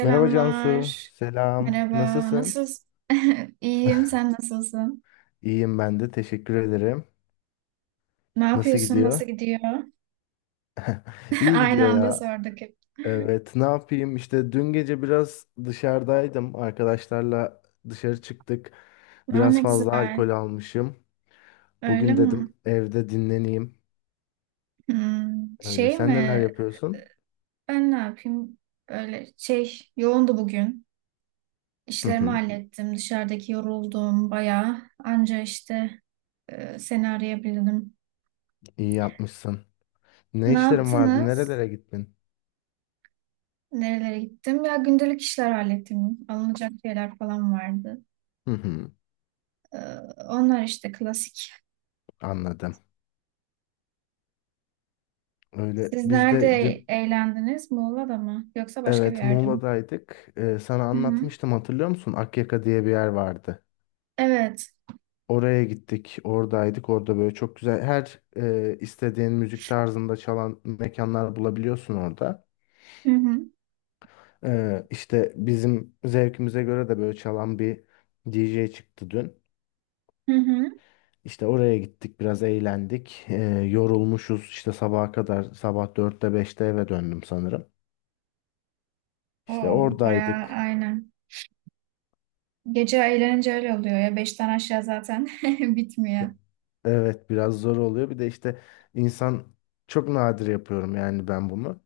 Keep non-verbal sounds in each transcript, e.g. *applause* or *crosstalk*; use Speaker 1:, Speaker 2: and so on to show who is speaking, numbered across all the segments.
Speaker 1: Merhaba Cansu, selam.
Speaker 2: Merhaba.
Speaker 1: Nasılsın?
Speaker 2: Nasılsın? *laughs* İyiyim. Sen nasılsın?
Speaker 1: İyiyim ben de, teşekkür ederim.
Speaker 2: Ne
Speaker 1: Nasıl
Speaker 2: yapıyorsun?
Speaker 1: gidiyor?
Speaker 2: Nasıl gidiyor? *laughs*
Speaker 1: İyi
Speaker 2: Aynı
Speaker 1: gidiyor
Speaker 2: anda
Speaker 1: ya.
Speaker 2: sorduk hep.
Speaker 1: Evet, ne yapayım? İşte dün gece biraz dışarıdaydım. Arkadaşlarla dışarı çıktık.
Speaker 2: Aa,
Speaker 1: Biraz
Speaker 2: ne
Speaker 1: fazla
Speaker 2: güzel.
Speaker 1: alkol almışım.
Speaker 2: Öyle
Speaker 1: Bugün
Speaker 2: mi?
Speaker 1: dedim evde dinleneyim.
Speaker 2: Hmm,
Speaker 1: Öyle.
Speaker 2: Şey
Speaker 1: Sen neler
Speaker 2: mi?
Speaker 1: yapıyorsun?
Speaker 2: Ben ne yapayım? Böyle şey yoğundu bugün.
Speaker 1: Hı
Speaker 2: İşlerimi
Speaker 1: hı,
Speaker 2: hallettim. Dışarıdaki yoruldum bayağı. Anca işte seni arayabildim.
Speaker 1: iyi yapmışsın. Ne
Speaker 2: Ne
Speaker 1: işlerin vardı?
Speaker 2: yaptınız?
Speaker 1: Nerelere gittin?
Speaker 2: Nerelere gittim? Ya gündelik işler hallettim. Alınacak şeyler falan vardı.
Speaker 1: Hı hı,
Speaker 2: Ee, Onlar işte klasik.
Speaker 1: anladım. Öyle.
Speaker 2: Siz
Speaker 1: Biz
Speaker 2: nerede
Speaker 1: de dün
Speaker 2: eğlendiniz? Muğla'da mı? Yoksa başka bir
Speaker 1: Evet,
Speaker 2: yerde mi?
Speaker 1: Muğla'daydık. Sana
Speaker 2: Hı hı.
Speaker 1: anlatmıştım hatırlıyor musun? Akyaka diye bir yer vardı.
Speaker 2: Evet.
Speaker 1: Oraya gittik, oradaydık. Orada böyle çok güzel her istediğin müzik tarzında çalan mekanlar bulabiliyorsun orada.
Speaker 2: Hı hı.
Speaker 1: İşte bizim zevkimize göre de böyle çalan bir DJ çıktı dün.
Speaker 2: Hı hı.
Speaker 1: İşte oraya gittik, biraz eğlendik. Yorulmuşuz işte sabaha kadar. Sabah 4'te 5'te eve döndüm sanırım. İşte
Speaker 2: Oo, bayağı
Speaker 1: oradaydık.
Speaker 2: aynen. Gece eğlenince öyle oluyor ya. Beşten aşağı zaten *laughs* bitmiyor.
Speaker 1: Evet biraz zor oluyor. Bir de işte insan çok nadir yapıyorum yani ben bunu.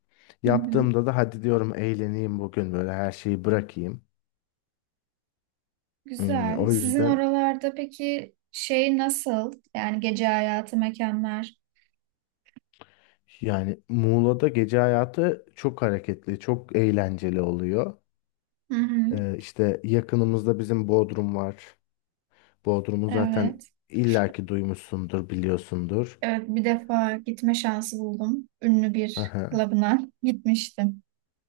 Speaker 2: Hı hı.
Speaker 1: Yaptığımda da hadi diyorum eğleneyim bugün böyle her şeyi bırakayım. Hmm,
Speaker 2: Güzel.
Speaker 1: o
Speaker 2: Sizin
Speaker 1: yüzden
Speaker 2: oralarda peki şey nasıl? Yani gece hayatı mekanlar.
Speaker 1: yani Muğla'da gece hayatı çok hareketli, çok eğlenceli oluyor.
Speaker 2: Hı hı.
Speaker 1: İşte yakınımızda bizim Bodrum var. Bodrum'u zaten
Speaker 2: Evet.
Speaker 1: illaki duymuşsundur, biliyorsundur.
Speaker 2: Evet, bir defa gitme şansı buldum. Ünlü bir
Speaker 1: *laughs*
Speaker 2: klubuna *laughs* gitmiştim.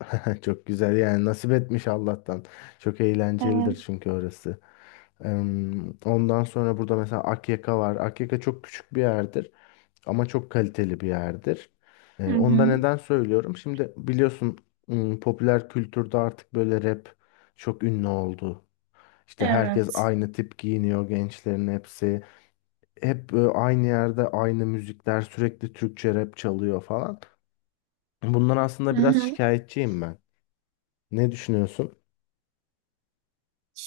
Speaker 1: *laughs* Çok güzel yani nasip etmiş Allah'tan. Çok eğlencelidir
Speaker 2: Evet.
Speaker 1: çünkü orası. Ondan sonra burada mesela Akyaka var. Akyaka çok küçük bir yerdir ama çok kaliteli bir yerdir.
Speaker 2: Hı
Speaker 1: Onu da
Speaker 2: hı.
Speaker 1: neden söylüyorum? Şimdi biliyorsun popüler kültürde artık böyle rap çok ünlü oldu. İşte herkes
Speaker 2: Evet.
Speaker 1: aynı tip giyiniyor gençlerin hepsi. Hep aynı yerde aynı müzikler sürekli Türkçe rap çalıyor falan. Bundan
Speaker 2: Hı
Speaker 1: aslında biraz
Speaker 2: hı.
Speaker 1: şikayetçiyim ben. Ne düşünüyorsun?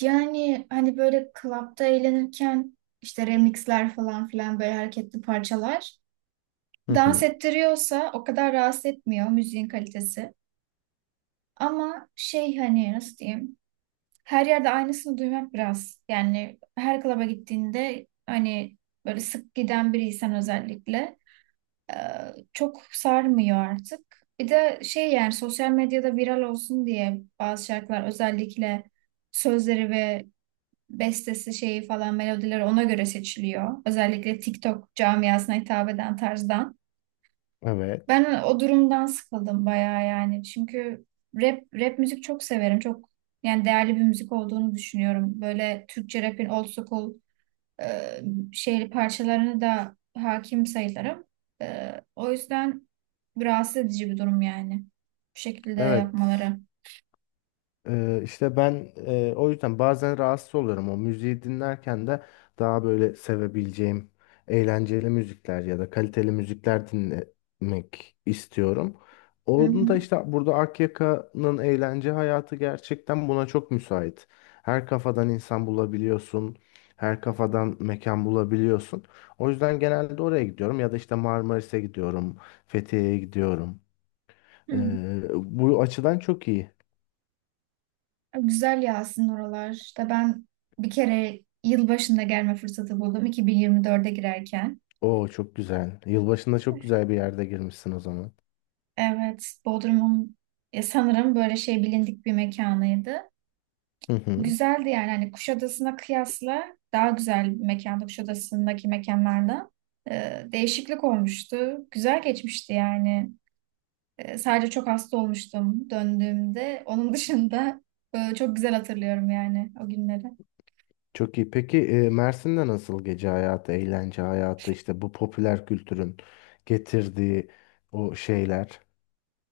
Speaker 2: Yani hani böyle klapta eğlenirken işte remixler falan filan böyle hareketli parçalar dans
Speaker 1: *laughs*
Speaker 2: ettiriyorsa o kadar rahatsız etmiyor müziğin kalitesi. Ama şey hani nasıl diyeyim her yerde aynısını duymak biraz yani her klaba gittiğinde hani böyle sık giden biriysen özellikle e, çok sarmıyor artık. Bir de şey yani sosyal medyada viral olsun diye bazı şarkılar özellikle sözleri ve bestesi şeyi falan melodileri ona göre seçiliyor. Özellikle TikTok camiasına hitap eden tarzdan.
Speaker 1: Evet.
Speaker 2: Ben o durumdan sıkıldım bayağı yani. Çünkü rap müzik çok severim. Çok yani değerli bir müzik olduğunu düşünüyorum. Böyle Türkçe rap'in old school e, şehri parçalarına da hakim sayılırım. O yüzden rahatsız edici bir durum yani. Bu şekilde
Speaker 1: Evet.
Speaker 2: yapmaları.
Speaker 1: İşte ben o yüzden bazen rahatsız oluyorum. O müziği dinlerken de daha böyle sevebileceğim eğlenceli müzikler ya da kaliteli müzikler dinlemek istiyorum.
Speaker 2: Hı
Speaker 1: Onun da
Speaker 2: hı.
Speaker 1: işte burada Akyaka'nın eğlence hayatı gerçekten buna çok müsait. Her kafadan insan bulabiliyorsun. Her kafadan mekan bulabiliyorsun. O yüzden genelde oraya gidiyorum ya da işte Marmaris'e gidiyorum, Fethiye'ye gidiyorum.
Speaker 2: Hı hı.
Speaker 1: Bu açıdan çok iyi.
Speaker 2: Güzel ya aslında oralar. İşte ben bir kere yılbaşında gelme fırsatı buldum 2024'e girerken.
Speaker 1: Oo, çok güzel. Yılbaşında çok güzel bir yerde girmişsin o zaman.
Speaker 2: Evet, Bodrum'un sanırım böyle şey bilindik bir mekanıydı.
Speaker 1: Hı hı.
Speaker 2: Güzeldi yani hani Kuşadası'na kıyasla daha güzel bir mekandı Kuşadası'ndaki mekanlardan. Değişiklik olmuştu. Güzel geçmişti yani. Sadece çok hasta olmuştum döndüğümde. Onun dışında çok güzel hatırlıyorum yani o günleri.
Speaker 1: Çok iyi. Peki Mersin'de nasıl gece hayatı, eğlence hayatı, işte bu popüler kültürün getirdiği o şeyler,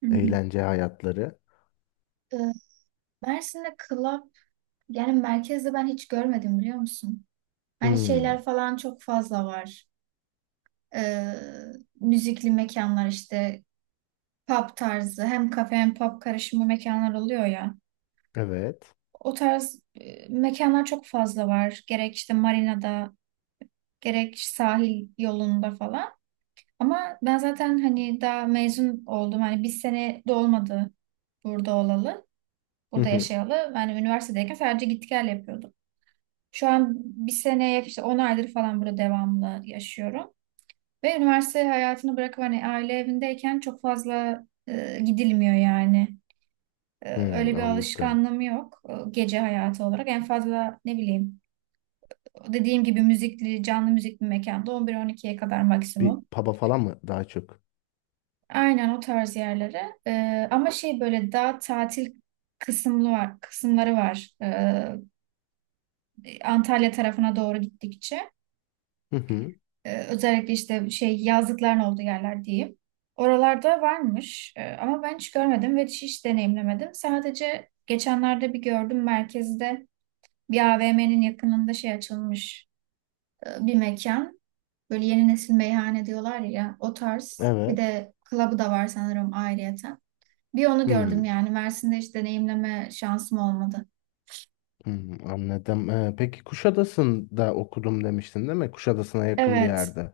Speaker 2: Hı hı.
Speaker 1: eğlence hayatları?
Speaker 2: Ee, Mersin'de club yani merkezde ben hiç görmedim biliyor musun? Hani
Speaker 1: Hmm,
Speaker 2: şeyler falan çok fazla var. e, Müzikli mekanlar işte pub tarzı hem kafe hem pub karışımı mekanlar oluyor ya.
Speaker 1: evet.
Speaker 2: O tarz mekanlar çok fazla var. Gerek işte marinada, gerek sahil yolunda falan. Ama ben zaten hani daha mezun oldum. Hani bir sene de olmadı burada olalı,
Speaker 1: Hı
Speaker 2: burada
Speaker 1: hı.
Speaker 2: yaşayalı. Yani üniversitedeyken sadece git gel yapıyordum. Şu an bir seneye işte 10 aydır falan burada devamlı yaşıyorum. Ve üniversite hayatını bırakıp hani aile evindeyken çok fazla gidilmiyor yani.
Speaker 1: Hmm,
Speaker 2: Öyle bir
Speaker 1: anladım.
Speaker 2: alışkanlığım yok gece hayatı olarak. En fazla ne bileyim dediğim gibi müzikli, canlı müzikli mekanda 11-12'ye kadar
Speaker 1: Bir
Speaker 2: maksimum.
Speaker 1: pub'a falan mı daha çok?
Speaker 2: Aynen o tarz yerlere. Ama şey böyle daha tatil kısımlı var, kısımları var. Antalya tarafına doğru gittikçe.
Speaker 1: Hı hı.
Speaker 2: Özellikle işte şey yazlıkların olduğu yerler diyeyim. Oralarda varmış. Ama ben hiç görmedim ve hiç deneyimlemedim. Sadece geçenlerde bir gördüm merkezde bir AVM'nin yakınında şey açılmış bir mekan. Böyle yeni nesil meyhane diyorlar ya o tarz. Bir
Speaker 1: Evet.
Speaker 2: de club'ı da var sanırım ayrıyeten. Bir onu gördüm
Speaker 1: Hmm.
Speaker 2: yani Mersin'de hiç deneyimleme şansım olmadı.
Speaker 1: Hmm, anladım. Peki Kuşadası'nda okudum demiştin değil mi? Kuşadası'na yakın bir
Speaker 2: Evet.
Speaker 1: yerde.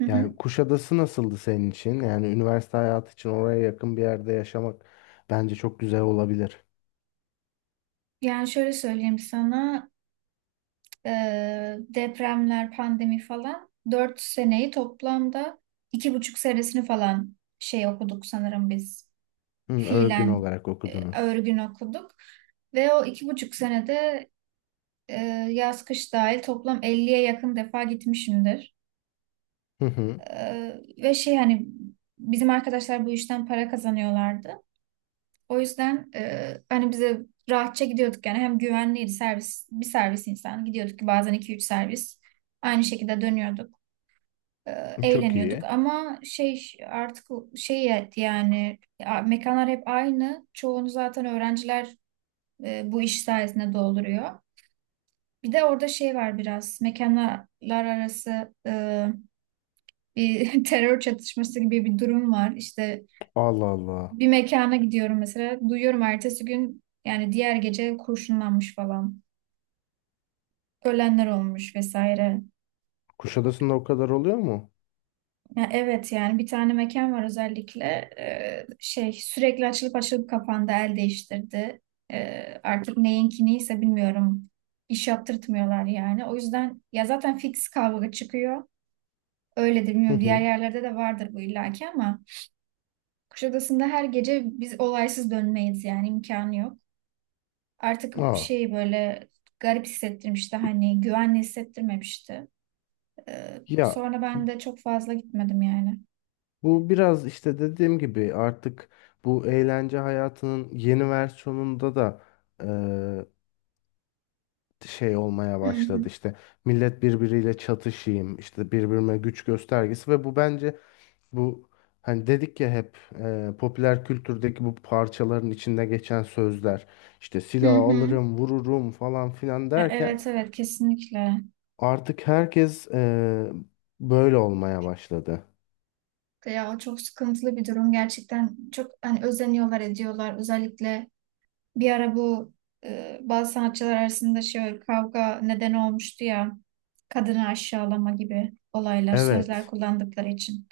Speaker 2: Hı
Speaker 1: Yani
Speaker 2: hı.
Speaker 1: Kuşadası nasıldı senin için? Yani üniversite hayatı için oraya yakın bir yerde yaşamak bence çok güzel olabilir.
Speaker 2: Yani şöyle söyleyeyim sana. e, Depremler, pandemi falan. 4 seneyi toplamda 2,5 senesini falan şey okuduk sanırım biz.
Speaker 1: Hı, örgün
Speaker 2: Fiilen
Speaker 1: olarak okudunuz.
Speaker 2: örgün okuduk. Ve o 2,5 senede e, yaz kış dahil toplam 50'ye yakın defa gitmişimdir.
Speaker 1: Hı hı.
Speaker 2: E, Ve şey hani bizim arkadaşlar bu işten para kazanıyorlardı. O yüzden hani bize rahatça gidiyorduk yani hem güvenliydi servis bir servis insan gidiyorduk ki bazen iki üç servis aynı şekilde dönüyorduk. e,
Speaker 1: Çok
Speaker 2: Eğleniyorduk
Speaker 1: iyi.
Speaker 2: ama şey artık şey et yani mekanlar hep aynı. Çoğunu zaten öğrenciler bu iş sayesinde dolduruyor. Bir de orada şey var biraz mekanlar arası bir *laughs* terör çatışması gibi bir durum var. İşte
Speaker 1: Allah Allah.
Speaker 2: bir mekana gidiyorum mesela duyuyorum ertesi gün yani diğer gece kurşunlanmış falan. Ölenler olmuş vesaire.
Speaker 1: Kuşadası'nda o kadar oluyor mu?
Speaker 2: Ya, evet yani bir tane mekan var özellikle. Şey sürekli açılıp açılıp kapandı el değiştirdi. Artık neyinki neyse bilmiyorum iş yaptırtmıyorlar yani. O yüzden ya zaten fix kavga çıkıyor. Öyledir
Speaker 1: Hı
Speaker 2: bilmiyorum diğer
Speaker 1: hı.
Speaker 2: yerlerde de vardır bu illaki ama Kuşadası'nda her gece biz olaysız dönmeyiz yani imkanı yok. Artık
Speaker 1: Aa.
Speaker 2: şey böyle garip hissettirmişti hani güvenli hissettirmemişti.
Speaker 1: Ya
Speaker 2: Sonra ben de çok fazla gitmedim yani.
Speaker 1: bu biraz işte dediğim gibi artık bu eğlence hayatının yeni versiyonunda da eee, şey olmaya
Speaker 2: Hı hı.
Speaker 1: başladı. İşte millet birbiriyle çatışayım, işte birbirine güç göstergesi ve bu bence. Bu hani dedik ya hep popüler kültürdeki bu parçaların içinde geçen sözler işte
Speaker 2: Hı
Speaker 1: silah
Speaker 2: hı.
Speaker 1: alırım vururum falan filan
Speaker 2: Ya,
Speaker 1: derken
Speaker 2: evet evet, kesinlikle.
Speaker 1: artık herkes böyle olmaya başladı.
Speaker 2: Ya o çok sıkıntılı bir durum gerçekten. Çok hani özeniyorlar ediyorlar. Özellikle bir ara bu bazı sanatçılar arasında şey kavga nedeni olmuştu ya. Kadını aşağılama gibi olaylar, sözler
Speaker 1: Evet.
Speaker 2: kullandıkları için.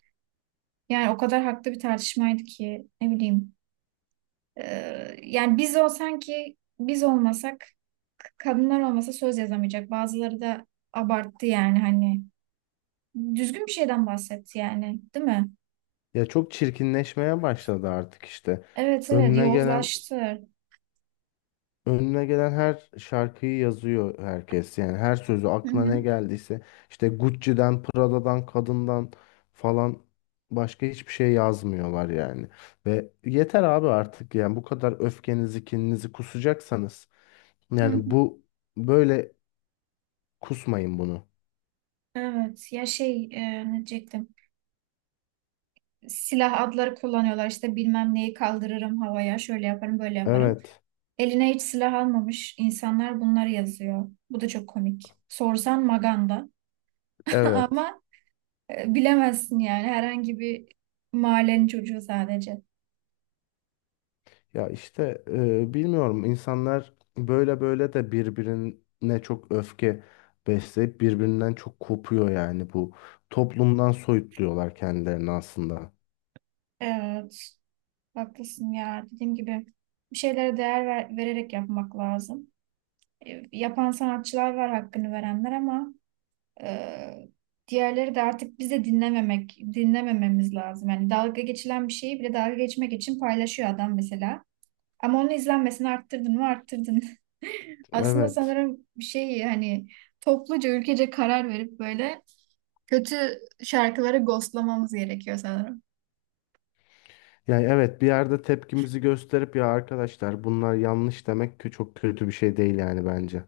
Speaker 2: Yani o kadar haklı bir tartışmaydı ki ne bileyim. Yani biz o sanki biz olmasak kadınlar olmasa söz yazamayacak. Bazıları da abarttı yani hani düzgün bir şeyden bahsetti yani, değil mi?
Speaker 1: Ya çok çirkinleşmeye başladı artık işte.
Speaker 2: Evet evet
Speaker 1: Önüne gelen
Speaker 2: yozlaştı.
Speaker 1: Önüne gelen her şarkıyı yazıyor herkes. Yani her sözü
Speaker 2: Hı
Speaker 1: aklına
Speaker 2: hı.
Speaker 1: ne geldiyse işte Gucci'den, Prada'dan, kadından falan başka hiçbir şey yazmıyorlar yani. Ve yeter abi artık yani bu kadar öfkenizi, kininizi kusacaksanız
Speaker 2: Hı
Speaker 1: yani
Speaker 2: hı.
Speaker 1: bu böyle kusmayın bunu.
Speaker 2: Evet ya şey ne diyecektim. Silah adları kullanıyorlar işte bilmem neyi kaldırırım havaya şöyle yaparım böyle yaparım.
Speaker 1: Evet.
Speaker 2: Eline hiç silah almamış insanlar bunları yazıyor. Bu da çok komik. Sorsan Maganda *laughs*
Speaker 1: Evet.
Speaker 2: ama bilemezsin yani herhangi bir mahallenin çocuğu sadece.
Speaker 1: Ya işte bilmiyorum insanlar böyle böyle de birbirine çok öfke besleyip birbirinden çok kopuyor yani bu toplumdan soyutluyorlar kendilerini aslında.
Speaker 2: Evet haklısın ya dediğim gibi bir şeylere değer vererek yapmak lazım. Yapan sanatçılar var hakkını verenler ama Ee, diğerleri de artık bize dinlememek, dinlemememiz lazım. Yani dalga geçilen bir şeyi bile dalga geçmek için paylaşıyor adam mesela. Ama onun izlenmesini arttırdın mı arttırdın. *laughs* Aslında
Speaker 1: Evet.
Speaker 2: sanırım bir şey hani topluca ülkece karar verip böyle kötü şarkıları ghostlamamız gerekiyor sanırım.
Speaker 1: Yani evet bir yerde tepkimizi gösterip ya arkadaşlar bunlar yanlış demek ki çok kötü bir şey değil yani bence.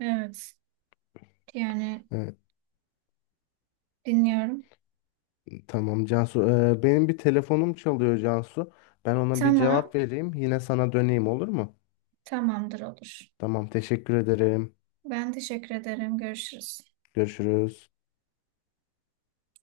Speaker 2: Evet. Yani
Speaker 1: Evet,
Speaker 2: dinliyorum.
Speaker 1: tamam Cansu. Benim bir telefonum çalıyor Cansu. Ben ona bir
Speaker 2: Tamam.
Speaker 1: cevap vereyim. Yine sana döneyim olur mu?
Speaker 2: Tamamdır olur.
Speaker 1: Tamam teşekkür ederim.
Speaker 2: Ben teşekkür ederim. Görüşürüz.
Speaker 1: Görüşürüz.